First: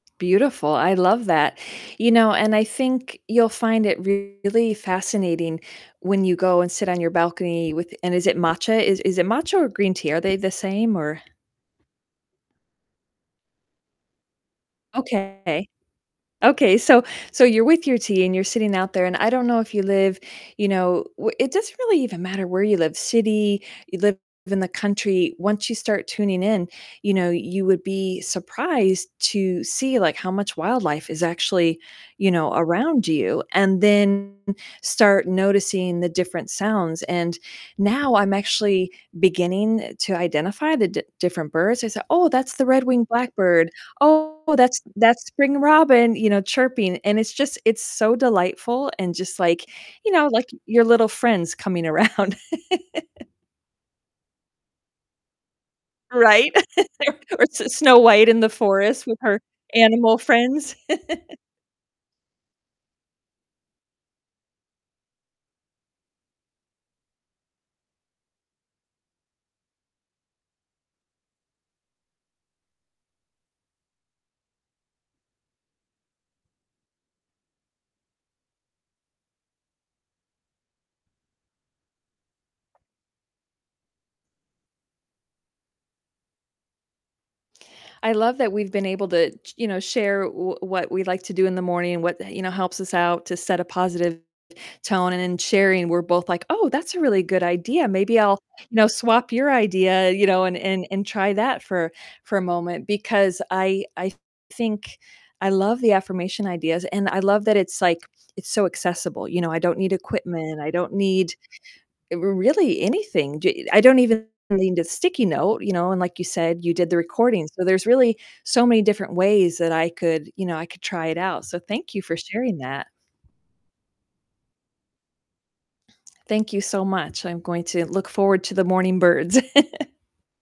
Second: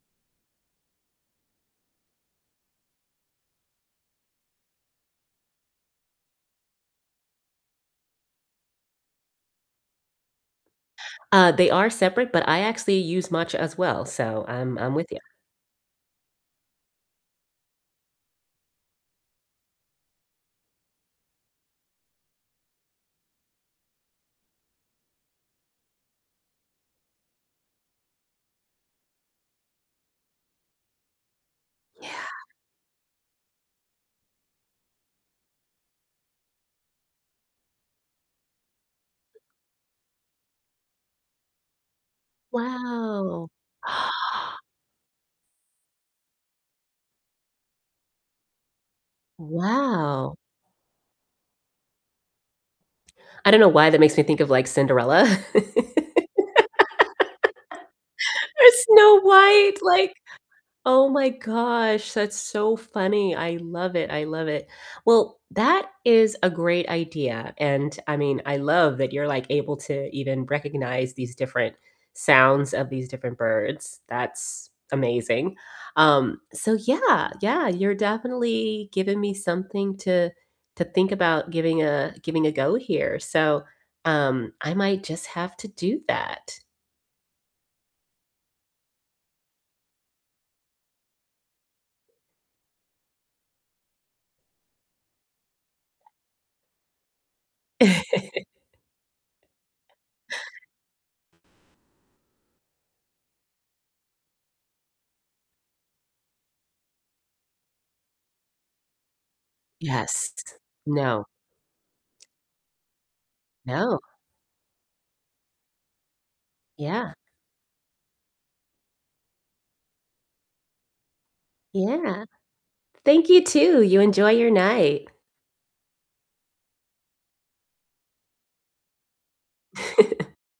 Beautiful, I love that. You know, and I think you'll find it really fascinating when you go and sit on your balcony with and is it matcha, is is it matcha or green tea, are they the same, or Uh, they are separate, but I actually use matcha, as well, so I'm I'm with ya. Okay. Okay, so so you're with your tea, and you're sitting out there and I don't know if you live, you know, wh it doesn't really even matter where you live, city, you live in the country. Once you start tuning in, you know, you would be surprised to see, like, how much wildlife is actually, Yeah. you know, around you, and then start noticing the different sounds, and now, I'm actually beginning to identify the d different birds. I say, "Oh, that's the red-winged Wow. blackbird. Oh, that's that's spring robin," you know, chirping, and it's just, it's so delightful, and just, like, you know, Wow. like, your little friends coming around. I don't know why that makes me think of, like, Cinderella, or Right? Or S Snow White in the forest with Snow her White, like, animal friends. oh my gosh, that's so funny, I love it, I love it. Well, that is a great idea, and I mean, I love that you're like able to even recognize these different sounds of these different birds, that's amazing. Um, so yeah, yeah, you're definitely giving me something to to think about giving a giving a go here, so, um, I might just have to do that. I love that we've been able to ch you know, share w what we like to do in the morning, and what, you know, helps us out to set a positive tone, and in sharing, we're both like, "Oh, that's a really good idea, maybe I'll, you know, swap your idea, you know, and and and try that for for a moment," because I I think I love the affirmation ideas, and I love that it's, like, it's so accessible, you know, I don't need Yes, equipment, I don't no. need r really anything, j I don't No. even need a sticky note, you know, and like you said, you did the Yeah. recording, so there's really so many different ways that I could you know, I could try it out, so thank you for Yeah. sharing that. Thank you, too, you enjoy your night. Thank you so much, I'm going to look forward to the morning birds.